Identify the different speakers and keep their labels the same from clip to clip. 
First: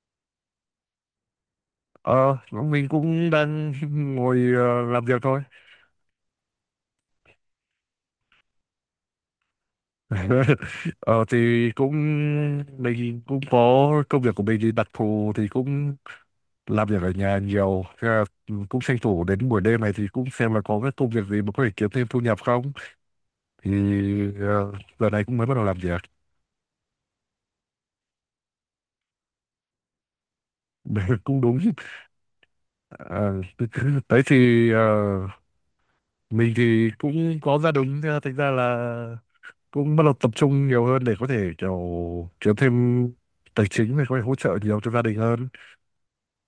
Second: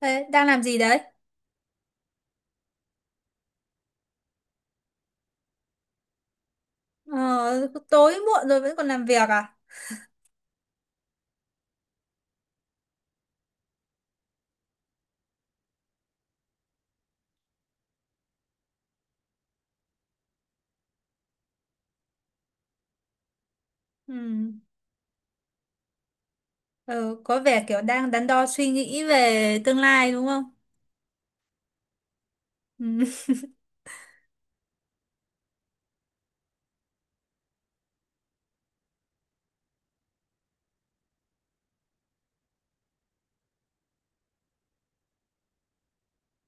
Speaker 1: Thế đang làm gì đấy?
Speaker 2: Ờ, mình cũng đang ngồi làm việc thôi.
Speaker 1: Ờ, tối muộn rồi vẫn còn làm việc à?
Speaker 2: Ờ, thì cũng Mình cũng có công việc của mình thì đặc thù thì cũng làm việc ở nhà nhiều. Thế là cũng tranh thủ đến buổi đêm này thì cũng xem là có cái công việc gì mà có thể kiếm thêm thu nhập không. Thì
Speaker 1: Ừ.
Speaker 2: ờ, Giờ này cũng mới bắt đầu làm việc.
Speaker 1: Ờ, có vẻ kiểu đang đắn đo suy nghĩ về tương lai đúng không?
Speaker 2: Cũng đúng.
Speaker 1: Ừ.
Speaker 2: Ờ, Đấy thì mình thì cũng có gia đình, thế là thành ra là cũng bắt đầu tập trung nhiều hơn để có thể kiểu kiếm thêm tài chính để có thể hỗ trợ nhiều cho gia đình hơn.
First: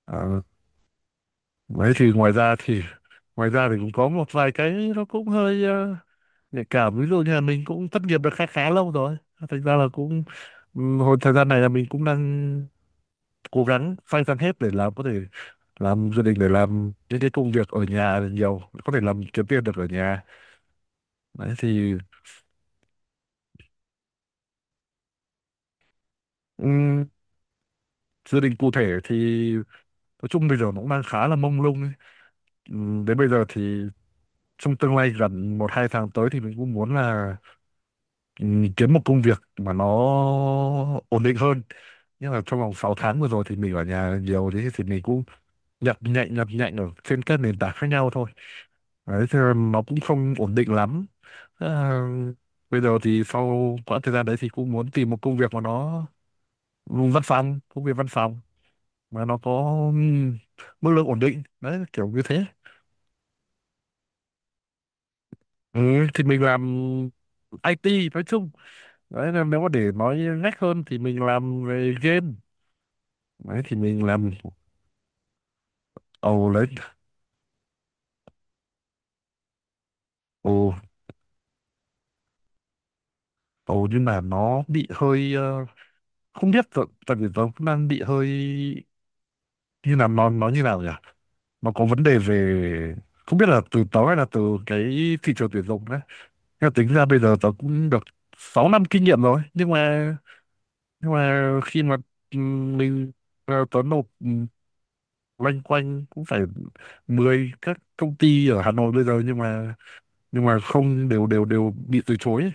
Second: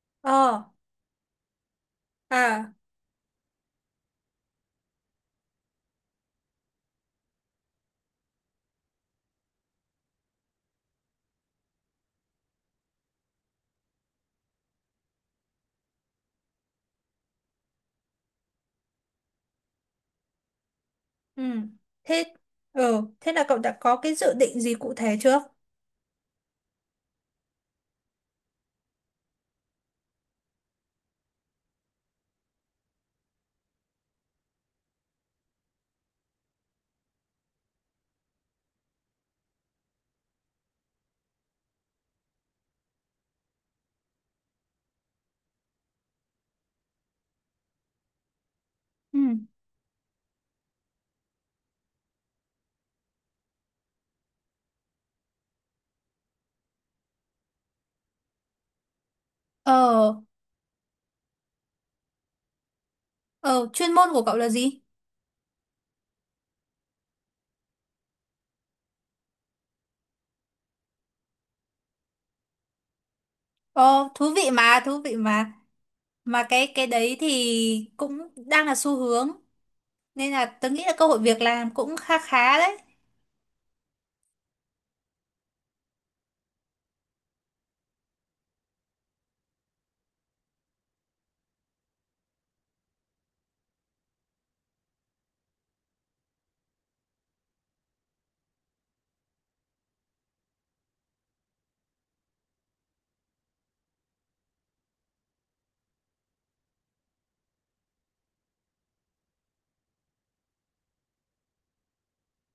Speaker 2: à,
Speaker 1: Ờ,
Speaker 2: Đấy thì
Speaker 1: à,
Speaker 2: ngoài ra thì cũng có một vài cái nó cũng hơi nhạy cảm, ví dụ như là mình cũng thất nghiệp được khá khá lâu rồi, thành ra là cũng hồi thời gian này là mình cũng đang cố gắng phanh phanh hết để làm có thể làm gia đình để làm những cái công việc ở nhà nhiều có thể làm kiếm tiền được ở nhà.
Speaker 1: ừ.
Speaker 2: Đấy thì
Speaker 1: Thế, ờ, thế là cậu đã có cái dự định gì cụ thể chưa?
Speaker 2: ừm, gia đình cụ thể thì nói chung bây giờ nó cũng đang khá là mông lung ấy. Ừ, đến bây giờ thì trong tương lai gần 1-2 tháng tới thì mình cũng muốn là ừ, kiếm một công việc mà nó ổn định hơn. Nhưng mà trong vòng 6 tháng vừa rồi thì mình ở nhà nhiều, thế thì mình cũng nhập nhạnh ở trên các nền tảng khác nhau thôi.
Speaker 1: Ừ.
Speaker 2: Đấy, thì nó cũng không ổn định lắm. À, Bây giờ thì sau quãng thời gian đấy thì cũng muốn tìm một công việc mà nó văn phòng, công việc văn phòng mà nó có
Speaker 1: Ờ,
Speaker 2: ừm, mức lương ổn định. Đấy, kiểu như thế.
Speaker 1: ờ, chuyên môn của cậu là gì?
Speaker 2: Ừ, thì mình làm IT nói chung, đấy nên nếu mà để nói ngách hơn thì mình làm về game. Đấy thì mình
Speaker 1: Ờ,
Speaker 2: làm.
Speaker 1: thú vị mà, thú vị mà. Mà
Speaker 2: Ồ đấy.
Speaker 1: cái đấy thì cũng đang là xu hướng. Nên là
Speaker 2: Ồ.
Speaker 1: tớ nghĩ là cơ hội việc làm cũng khá khá đấy.
Speaker 2: Ồ, nhưng mà nó bị hơi không biết tại tại vì nó cũng đang bị hơi như là nó như nào nhỉ, nó có vấn đề về không biết là từ tớ hay là từ cái thị trường tuyển dụng đấy. Nhưng mà tính ra bây giờ tớ cũng được 6 năm kinh nghiệm rồi, nhưng mà khi mà mình tớ nộp loanh quanh cũng phải 10 các công ty ở Hà Nội bây giờ, nhưng mà không đều đều đều bị từ chối ấy.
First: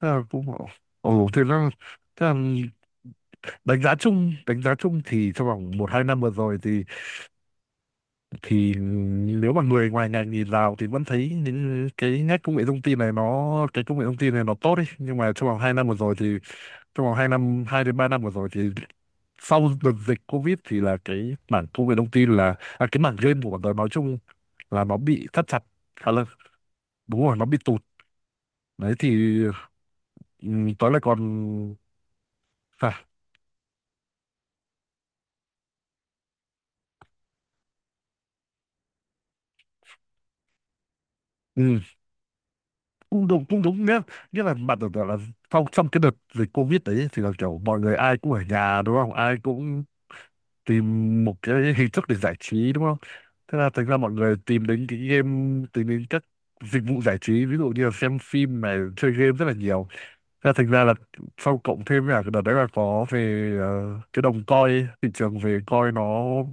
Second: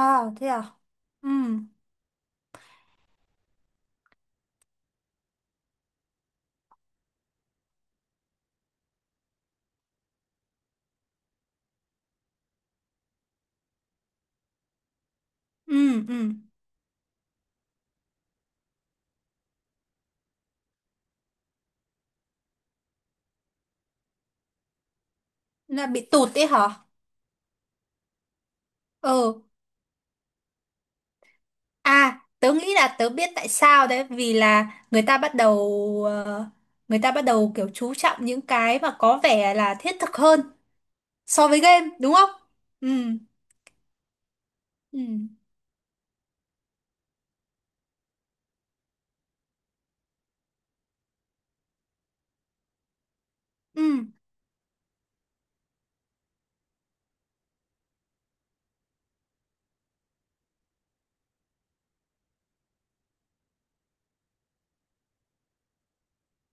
Speaker 2: Thế là cũng
Speaker 1: thế à?
Speaker 2: bảo, ồ
Speaker 1: Ừ,
Speaker 2: thế là đánh giá chung thì trong vòng 1-2 năm vừa rồi thì thì nếu mà người ngoài ngành nhìn vào thì vẫn thấy những cái nét công nghệ thông tin này, nó cái công nghệ thông tin này nó tốt ấy. Nhưng mà
Speaker 1: ừ, ừ.
Speaker 2: trong vòng 2 năm, 2-3 năm vừa rồi thì sau đợt dịch Covid thì là cái mảng công nghệ thông tin là cái mảng game của bọn tôi nói chung là nó bị thắt chặt
Speaker 1: Là bị
Speaker 2: khá là.
Speaker 1: tụt ấy hả?
Speaker 2: Đúng rồi, nó bị tụt. Đấy thì
Speaker 1: Ừ.
Speaker 2: ừ, tôi lại còn.
Speaker 1: À, tớ nghĩ
Speaker 2: À,
Speaker 1: là tớ biết tại sao đấy, vì là người ta bắt đầu ờ, người ta bắt đầu kiểu chú trọng những cái mà có vẻ là thiết thực hơn so với
Speaker 2: ừ,
Speaker 1: game đúng không? Ừ,
Speaker 2: cũng đúng nhé, nghĩa là bạn tưởng
Speaker 1: ừ,
Speaker 2: tượng là sau trong cái đợt dịch Covid đấy thì là kiểu mọi người ai cũng ở nhà đúng không, ai cũng tìm một cái hình thức để giải trí đúng không. Thế là
Speaker 1: ừ,
Speaker 2: thành ra mọi người tìm đến cái game, tìm đến các dịch vụ giải trí, ví dụ như là xem phim này, chơi game rất là nhiều. Thế là thành ra là sau cộng thêm là cái đợt đấy là có về cái đồng coin, thị trường về coin nó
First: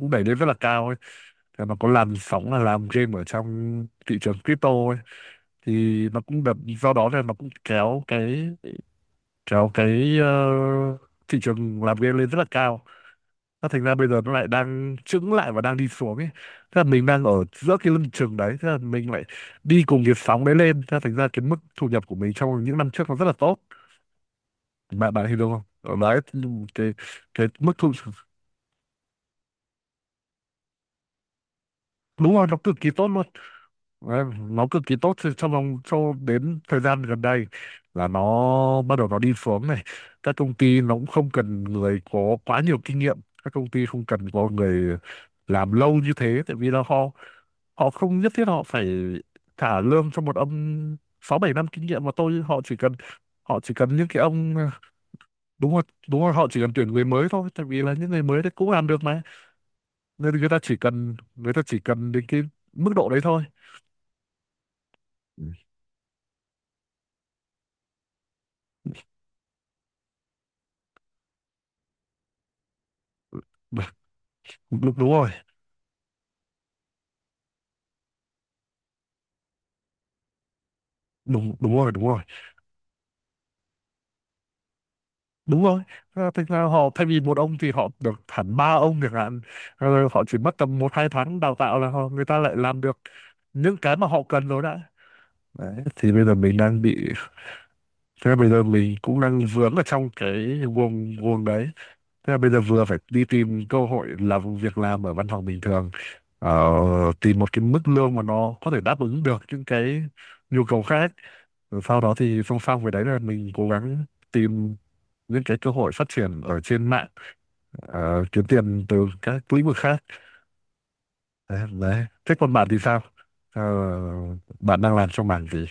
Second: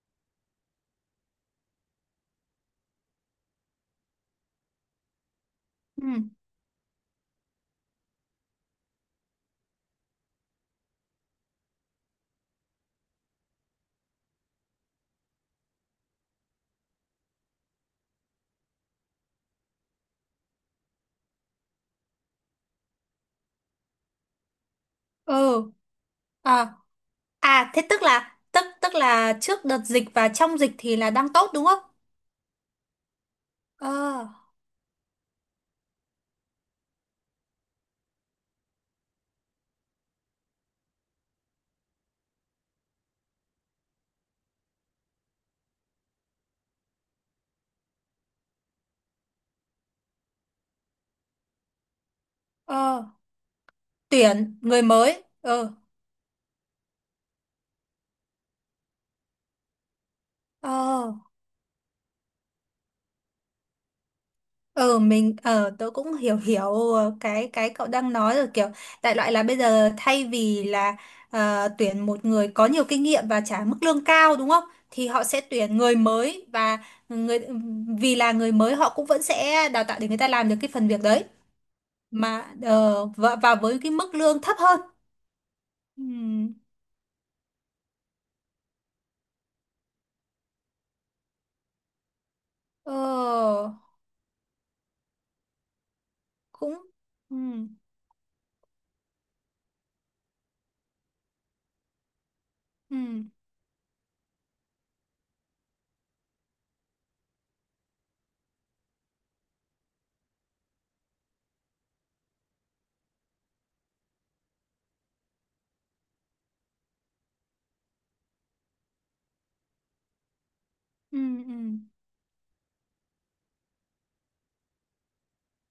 Speaker 2: cũng đẩy lên rất là cao ấy. Thì nó có làn sóng là làm game ở trong thị trường crypto ấy, thì
Speaker 1: ừ,
Speaker 2: nó cũng được do đó nên nó cũng kéo cái thị trường làm game lên rất là cao. Nó thành ra bây giờ nó lại đang chững lại và đang đi xuống ấy. Thế là mình đang ở giữa cái lưng chừng đấy, thế là mình lại đi cùng cái sóng đấy lên, thế là thành ra cái mức thu nhập của mình trong những năm trước nó rất là tốt. Bạn bạn hiểu đúng không
Speaker 1: ừ,
Speaker 2: ở đấy.
Speaker 1: à,
Speaker 2: Cái cái
Speaker 1: à,
Speaker 2: mức
Speaker 1: thế
Speaker 2: thu.
Speaker 1: tức là trước đợt dịch và trong dịch thì là đang tốt đúng không?
Speaker 2: Đúng rồi, nó cực kỳ tốt luôn. Đấy,
Speaker 1: Ờ,
Speaker 2: nó cực kỳ tốt cho vòng cho đến thời gian gần đây là nó bắt đầu nó đi xuống này. Các công ty nó cũng không cần người có quá nhiều kinh nghiệm, các công ty không cần có người làm lâu như thế, tại vì là họ họ không nhất thiết họ phải trả lương cho một ông 6-7 năm kinh nghiệm mà tôi. Họ chỉ cần
Speaker 1: ờ,
Speaker 2: họ chỉ cần những cái ông.
Speaker 1: tuyển người mới.
Speaker 2: Đúng
Speaker 1: Ờ,
Speaker 2: rồi, đúng rồi, họ chỉ cần tuyển người mới thôi, tại vì là những người mới đấy cũng làm được mà, nên
Speaker 1: ờ.
Speaker 2: người ta chỉ cần đến cái mức độ đấy thôi.
Speaker 1: Ờ, mình
Speaker 2: Ừ.
Speaker 1: ờ tớ cũng hiểu hiểu cái cậu đang nói rồi, kiểu đại loại là bây giờ thay vì là tuyển một người có nhiều kinh nghiệm và trả mức lương cao đúng không?
Speaker 2: Đúng,
Speaker 1: Thì
Speaker 2: đúng
Speaker 1: họ
Speaker 2: rồi.
Speaker 1: sẽ tuyển người mới, và người vì là người mới họ cũng vẫn sẽ đào tạo để người ta làm được cái phần việc đấy,
Speaker 2: Đúng, đúng rồi. Đúng rồi,
Speaker 1: và với cái mức lương thấp hơn.
Speaker 2: đúng rồi.
Speaker 1: Ừ.
Speaker 2: Thực ra họ thay vì một ông thì họ được hẳn ba ông chẳng hạn, rồi họ chỉ mất tầm 1-2 tháng đào tạo là họ người ta lại làm được
Speaker 1: Ờ,
Speaker 2: những cái mà họ cần rồi đã. Đấy thì bây giờ mình đang
Speaker 1: cũng
Speaker 2: bị,
Speaker 1: ừ,
Speaker 2: thế là bây giờ mình cũng đang vướng ở trong cái guồng guồng đấy. Thế là bây giờ vừa
Speaker 1: ừ,
Speaker 2: phải đi tìm cơ hội làm, việc làm ở văn phòng bình thường, ờ, tìm một cái mức lương mà nó có thể đáp ứng được những cái nhu cầu khác. Rồi sau đó thì song song với đấy là mình cố gắng tìm những cái cơ hội phát triển ở trên mạng, kiếm tiền từ các lĩnh vực khác.
Speaker 1: ừ, ừ.
Speaker 2: Đấy, đấy. Thế còn bạn thì sao? Ờ, Bạn đang làm trong mảng gì?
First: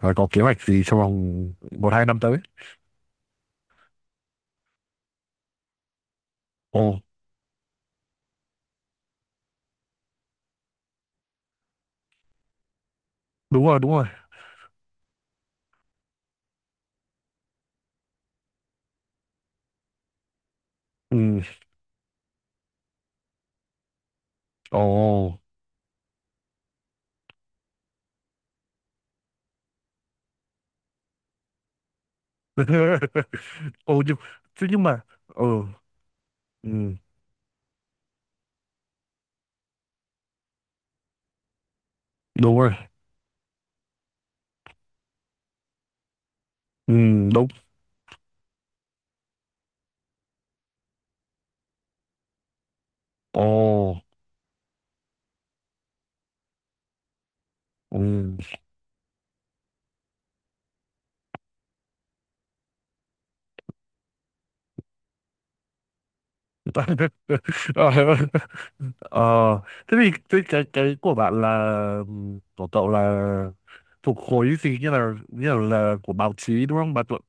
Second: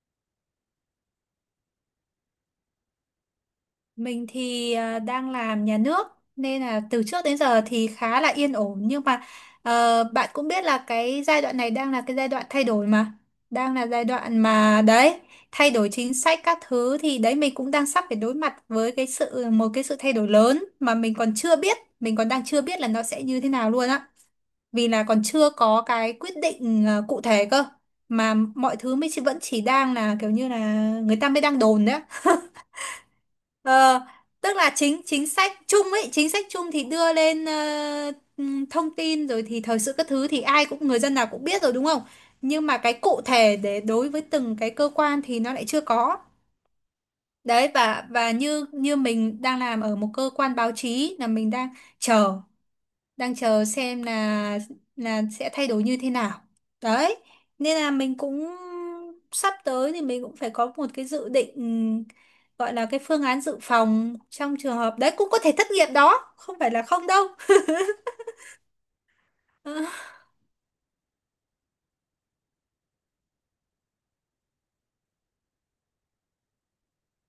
Speaker 2: Và có kế hoạch gì trong vòng 1-2 năm tới?
Speaker 1: Mình thì à, đang làm nhà nước, nên
Speaker 2: Ồ,
Speaker 1: là từ trước đến giờ thì khá là yên ổn, nhưng mà ờ, bạn cũng biết là cái giai đoạn này đang là cái giai đoạn thay đổi mà,
Speaker 2: đúng
Speaker 1: đang
Speaker 2: rồi,
Speaker 1: là
Speaker 2: đúng
Speaker 1: giai
Speaker 2: rồi.
Speaker 1: đoạn mà đấy, thay đổi chính sách các thứ, thì đấy mình cũng đang sắp phải đối mặt với cái sự một cái sự thay đổi lớn mà mình còn
Speaker 2: Ừ,
Speaker 1: chưa biết mình còn đang chưa biết là nó sẽ như thế nào luôn á,
Speaker 2: ồ.
Speaker 1: vì là còn chưa có cái quyết định ờ, cụ thể cơ, mà mọi thứ mới chỉ vẫn chỉ đang là kiểu như là người ta mới đang đồn đấy á. Ờ,
Speaker 2: Ồ, nhưng,
Speaker 1: tức
Speaker 2: thế
Speaker 1: là
Speaker 2: nhưng mà,
Speaker 1: chính chính
Speaker 2: ừ,
Speaker 1: sách chung ấy, chính sách chung thì
Speaker 2: ừ,
Speaker 1: đưa lên thông tin rồi thì thời sự các thứ thì ai cũng, người dân nào cũng biết rồi đúng không?
Speaker 2: đúng
Speaker 1: Nhưng
Speaker 2: rồi,
Speaker 1: mà cái cụ thể để đối với từng cái cơ quan thì nó lại chưa có.
Speaker 2: ừ, đúng.
Speaker 1: Đấy, và như như mình đang làm ở một cơ quan báo chí, là mình chờ đang
Speaker 2: Ồ,
Speaker 1: chờ xem là sẽ thay đổi như thế nào, đấy, nên là
Speaker 2: ừ.
Speaker 1: mình cũng sắp tới thì mình cũng phải có một cái dự định, gọi là cái phương án dự phòng trong trường hợp đấy cũng có thể thất nghiệp, đó không phải là không đâu.
Speaker 2: Ờ, Ờ,
Speaker 1: Ờ,
Speaker 2: thế thì cái của bạn là của cậu là thuộc khối gì, như là là của báo chí đúng không? Bạn thuộc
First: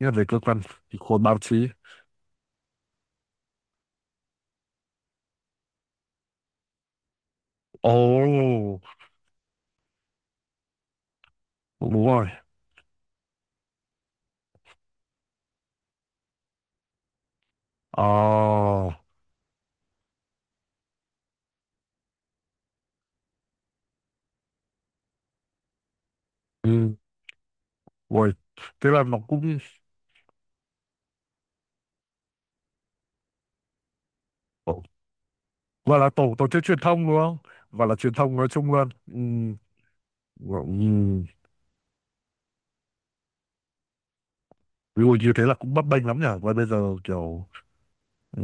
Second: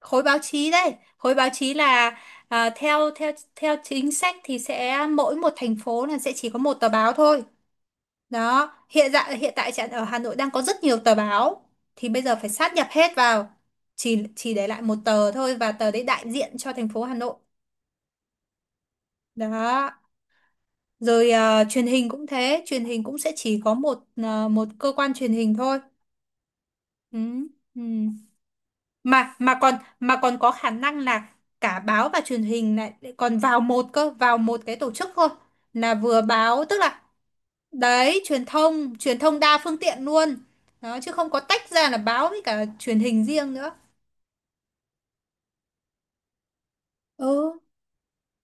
Speaker 2: như là
Speaker 1: khối
Speaker 2: về cơ
Speaker 1: báo
Speaker 2: quan
Speaker 1: chí đây
Speaker 2: thì khối
Speaker 1: khối
Speaker 2: báo
Speaker 1: báo
Speaker 2: chí.
Speaker 1: chí là à, theo theo theo chính sách thì sẽ mỗi một thành phố là sẽ chỉ có một tờ báo thôi.
Speaker 2: Ồ,
Speaker 1: Đó, hiện tại ở Hà Nội đang có rất nhiều tờ báo,
Speaker 2: đúng
Speaker 1: thì bây
Speaker 2: rồi.
Speaker 1: giờ phải sát nhập hết vào, chỉ để lại một tờ thôi và tờ đấy đại diện cho thành phố Hà Nội.
Speaker 2: Ồ,
Speaker 1: Đó. Rồi ờ, truyền hình cũng thế, truyền hình cũng sẽ chỉ có một ờ, một cơ quan truyền hình thôi.
Speaker 2: ừ,
Speaker 1: Ừ. Ừ.
Speaker 2: rồi. Thế là nó
Speaker 1: Mà mà
Speaker 2: cũng.
Speaker 1: còn mà còn có khả năng là cả báo và truyền hình lại lại còn vào một cái
Speaker 2: Ồ,
Speaker 1: tổ chức thôi. Là
Speaker 2: gọi là
Speaker 1: vừa
Speaker 2: tổ tổ chức
Speaker 1: báo, tức
Speaker 2: truyền
Speaker 1: là
Speaker 2: thông đúng không? Và là truyền
Speaker 1: đấy,
Speaker 2: thông
Speaker 1: truyền
Speaker 2: nói chung luôn.
Speaker 1: thông
Speaker 2: Ừ,
Speaker 1: truyền thông đa phương tiện luôn, đó, chứ
Speaker 2: ừ.
Speaker 1: không có tách ra là báo với cả truyền hình riêng nữa.
Speaker 2: Ví dụ như thế là cũng bấp bênh lắm nhỉ. Và bây giờ
Speaker 1: Ừ.
Speaker 2: kiểu ừ.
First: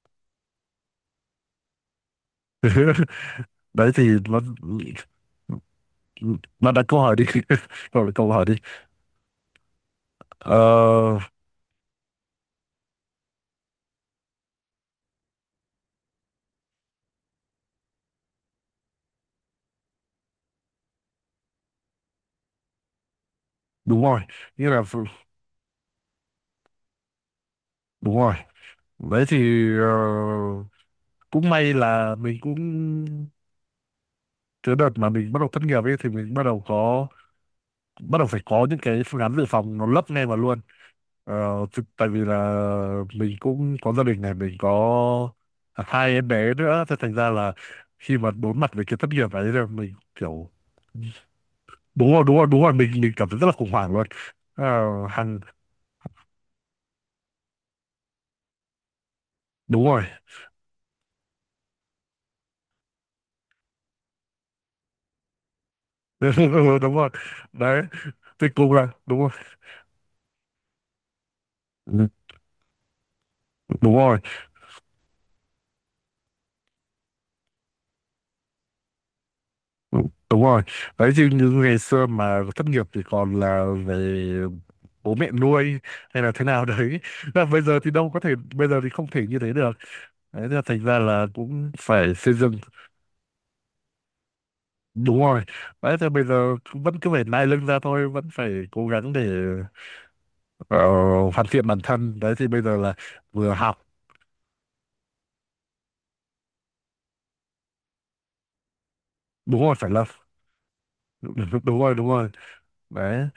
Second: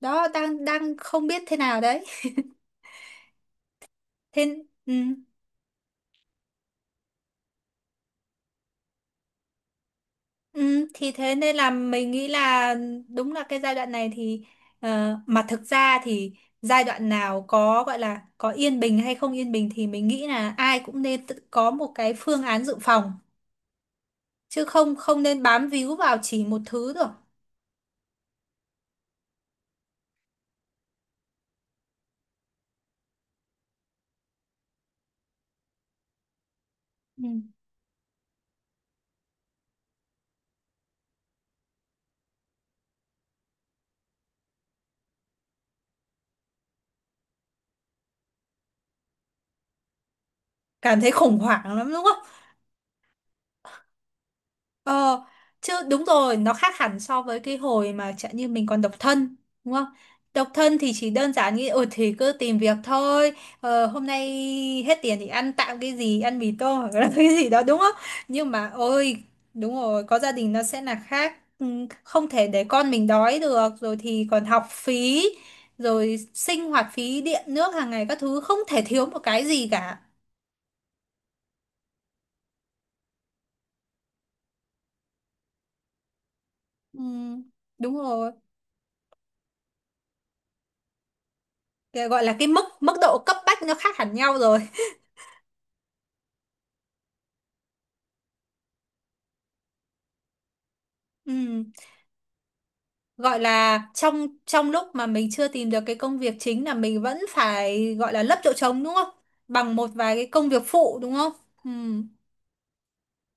Speaker 1: Đó, đang đang không biết thế nào đấy.
Speaker 2: Đấy thì nó
Speaker 1: Thế ừ,
Speaker 2: nó đặt câu hỏi đi rồi đặt câu hỏi đi.
Speaker 1: ừ, thì
Speaker 2: Ờ,
Speaker 1: thế nên là mình nghĩ là, đúng là cái giai đoạn này thì ờ, mà thực ra thì giai đoạn nào có gọi là có yên bình hay không yên bình thì mình nghĩ là ai cũng nên tự có một cái phương án dự phòng,
Speaker 2: Đúng rồi.
Speaker 1: chứ
Speaker 2: Như là
Speaker 1: không không nên bám víu vào chỉ một thứ được.
Speaker 2: đúng rồi. Đấy thì cũng may là mình cũng cái đợt mà mình bắt đầu thất nghiệp ấy thì mình
Speaker 1: Ừ.
Speaker 2: bắt đầu phải có những cái phương án dự phòng nó lấp ngay vào luôn. Tại vì là mình cũng có gia đình này, mình có hai em bé nữa, thế thành ra là khi mà đối mặt với cái thất nghiệp ấy là mình kiểu.
Speaker 1: Cảm thấy khủng hoảng lắm đúng
Speaker 2: Đúng rồi,
Speaker 1: không?
Speaker 2: đúng rồi, đúng rồi, mình cảm thấy rất là khủng hoảng luôn. Ờ,
Speaker 1: Ờ,
Speaker 2: hàng.
Speaker 1: chứ đúng rồi, nó khác hẳn so với cái hồi mà chẳng như mình còn độc thân, đúng
Speaker 2: Đúng
Speaker 1: không?
Speaker 2: rồi.
Speaker 1: Độc thân thì chỉ đơn giản nghĩ, ừ thì cứ tìm việc thôi, ờ, hôm nay hết tiền thì ăn tạm cái gì, ăn mì
Speaker 2: Ừ,
Speaker 1: tôm
Speaker 2: đúng
Speaker 1: hoặc
Speaker 2: rồi.
Speaker 1: là cái gì đó, đúng
Speaker 2: Đấy
Speaker 1: không?
Speaker 2: thì
Speaker 1: Nhưng mà
Speaker 2: cũng là đúng
Speaker 1: ôi,
Speaker 2: rồi.
Speaker 1: đúng rồi, có gia đình nó sẽ là khác. Ừ,
Speaker 2: Ừ,
Speaker 1: không thể để con mình đói được,
Speaker 2: đúng
Speaker 1: rồi
Speaker 2: rồi.
Speaker 1: thì còn học phí, rồi sinh hoạt phí, điện nước hàng ngày các thứ, không thể thiếu một cái gì cả.
Speaker 2: Đúng, đúng rồi. Đấy chứ như ngày xưa mà thất nghiệp thì còn là về bố mẹ nuôi hay là thế nào đấy,
Speaker 1: Ừ,
Speaker 2: là bây giờ thì
Speaker 1: đúng
Speaker 2: đâu có thể,
Speaker 1: rồi.
Speaker 2: bây giờ thì không thể như thế được. Đấy thế là thành ra là cũng
Speaker 1: Cái
Speaker 2: phải
Speaker 1: gọi là
Speaker 2: xây
Speaker 1: cái
Speaker 2: dựng.
Speaker 1: mức mức độ cấp bách nó khác hẳn nhau rồi.
Speaker 2: Đúng rồi. Đấy thì bây giờ cũng vẫn cứ phải nai lưng ra thôi, vẫn phải cố gắng để ờ, hoàn
Speaker 1: Ừ.
Speaker 2: thiện bản thân. Đấy thì bây giờ là
Speaker 1: Gọi
Speaker 2: vừa học.
Speaker 1: là trong trong lúc mà mình chưa tìm được cái công việc chính là mình vẫn phải gọi là lấp chỗ trống đúng không,
Speaker 2: Đúng rồi,
Speaker 1: bằng
Speaker 2: phải
Speaker 1: một
Speaker 2: là.
Speaker 1: vài cái công việc phụ đúng không. Ừ.
Speaker 2: Đúng rồi, đúng rồi. Đấy.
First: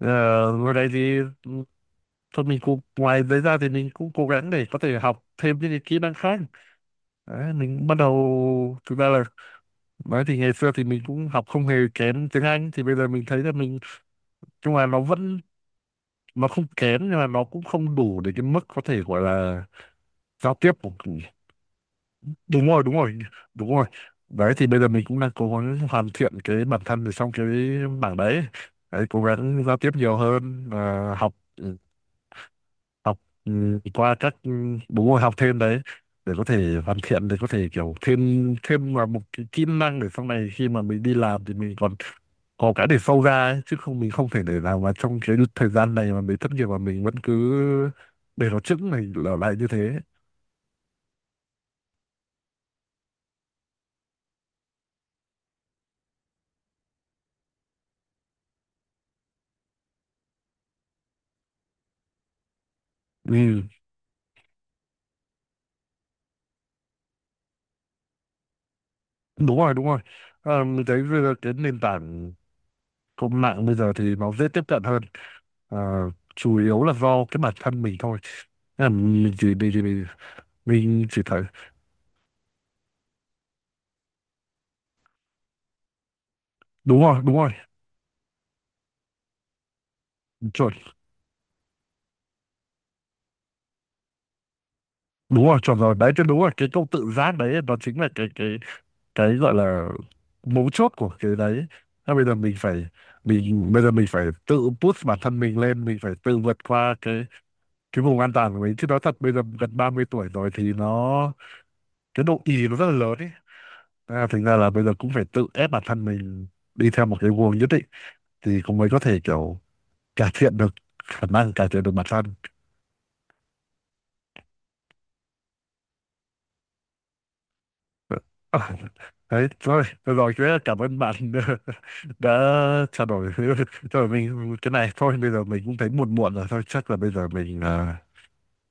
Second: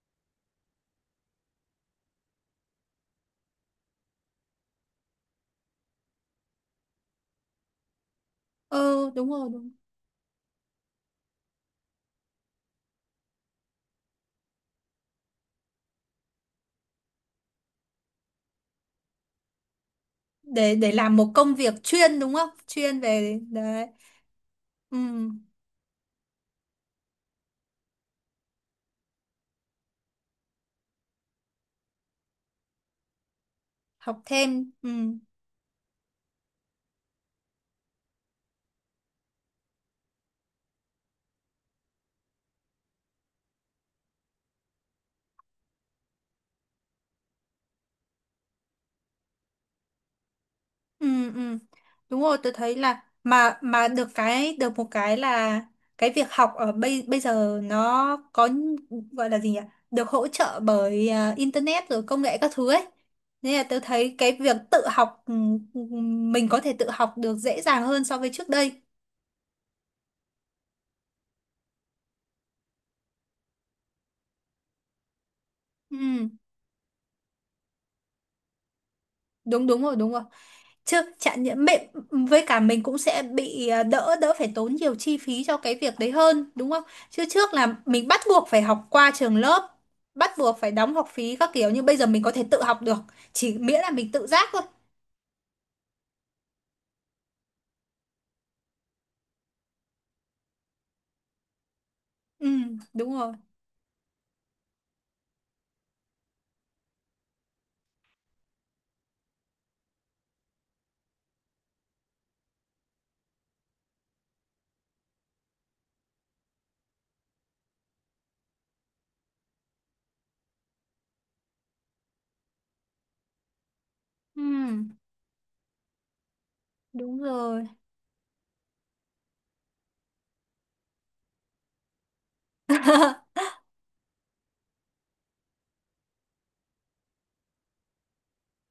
Speaker 2: Ờ, Ngồi đây thì thôi, mình cũng ngoài đấy ra thì mình cũng cố gắng để có thể học thêm những cái kỹ năng khác. Đấy, mình cũng bắt đầu thực ra
Speaker 1: Ừ,
Speaker 2: là
Speaker 1: đúng rồi, đúng.
Speaker 2: nói thì ngày xưa thì mình cũng học không hề kém tiếng Anh, thì bây giờ mình thấy là mình. Nhưng mà nó vẫn, nó không kém, nhưng mà nó cũng không đủ để cái mức có thể gọi là giao tiếp
Speaker 1: để
Speaker 2: của.
Speaker 1: để làm một công việc chuyên đúng không,
Speaker 2: Đúng rồi, đúng
Speaker 1: chuyên
Speaker 2: rồi,
Speaker 1: về
Speaker 2: đúng rồi.
Speaker 1: đấy.
Speaker 2: Đấy thì bây giờ
Speaker 1: Ừ.
Speaker 2: mình cũng đang cố gắng hoàn thiện cái bản thân ở trong cái bảng đấy, đấy, cố gắng giao tiếp nhiều hơn và học học qua
Speaker 1: Học
Speaker 2: các
Speaker 1: thêm, ừ.
Speaker 2: bốn môn học thêm. Đấy để có thể hoàn thiện, để có thể kiểu thêm thêm vào một cái kỹ năng, để sau này khi mà mình đi làm thì mình còn có cái để sâu ra ấy. Chứ không mình không thể để nào mà trong cái thời gian này mà mình thất nghiệp mà mình vẫn cứ để nó chững này ở lại như thế.
Speaker 1: Ừ, ừ. Đúng rồi, tôi thấy là, mà được cái, được một cái là cái việc học ở bây bây giờ nó có, gọi là gì nhỉ? Được hỗ trợ bởi à, internet rồi công nghệ các thứ ấy. Nên
Speaker 2: Ừ,
Speaker 1: là tôi thấy cái việc tự học ừ, ừ, mình có thể tự học được dễ dàng hơn so với trước đây.
Speaker 2: đúng rồi, đúng rồi. Mình thấy bây giờ cái nền tảng công mạng bây giờ thì nó dễ tiếp cận hơn. à,
Speaker 1: Ừ,
Speaker 2: Chủ yếu là do cái bản thân mình thôi. Thế là
Speaker 1: đúng đúng rồi, đúng rồi. Chứ
Speaker 2: mình chỉ thấy.
Speaker 1: chẳng những mẹ với cả mình cũng sẽ bị à, đỡ đỡ phải tốn nhiều chi phí cho cái việc đấy hơn đúng không.
Speaker 2: Đúng rồi,
Speaker 1: Chứ
Speaker 2: đúng rồi,
Speaker 1: trước là mình bắt buộc phải học qua trường lớp, bắt buộc phải
Speaker 2: chuẩn.
Speaker 1: đóng học phí các kiểu, nhưng bây giờ mình có thể tự học được, chỉ miễn là mình tự giác thôi.
Speaker 2: Đúng rồi, chuẩn rồi. Đấy cái đúng là cái câu tự giác đấy, nó chính là cái gọi là mấu chốt của cái đấy. Thế bây giờ
Speaker 1: Ừ,
Speaker 2: mình phải.
Speaker 1: đúng rồi.
Speaker 2: Bây giờ mình phải tự push bản thân mình lên, mình phải tự vượt qua cái vùng an toàn của mình. Chứ nói thật bây giờ gần 30 tuổi rồi thì nó cái độ ì nó rất là lớn ấy. Thế là thành ra là bây giờ cũng phải tự ép bản thân mình đi theo một cái guồng nhất định, thì cũng mới có thể kiểu cải thiện được khả năng, cải thiện được bản thân.
Speaker 1: Ừ, đúng rồi.
Speaker 2: Ờ, Đấy, thôi, được rồi, chú rất cảm ơn bạn đã trao đổi cho mình cái này. Thôi, bây giờ mình cũng thấy muộn muộn rồi. Thôi, chắc là bây giờ mình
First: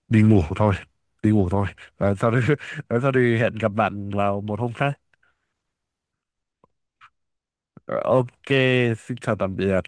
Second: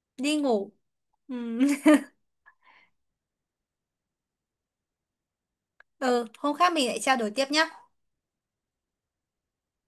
Speaker 2: đi
Speaker 1: Đi
Speaker 2: ngủ
Speaker 1: ngủ.
Speaker 2: thôi. Đi
Speaker 1: Ừ.
Speaker 2: ngủ thôi. À, sau đó, sau đó thì hẹn gặp bạn vào một hôm khác.
Speaker 1: Ừ, hôm khác mình lại trao đổi tiếp nhá.
Speaker 2: Ờ, Ok, xin chào tạm biệt.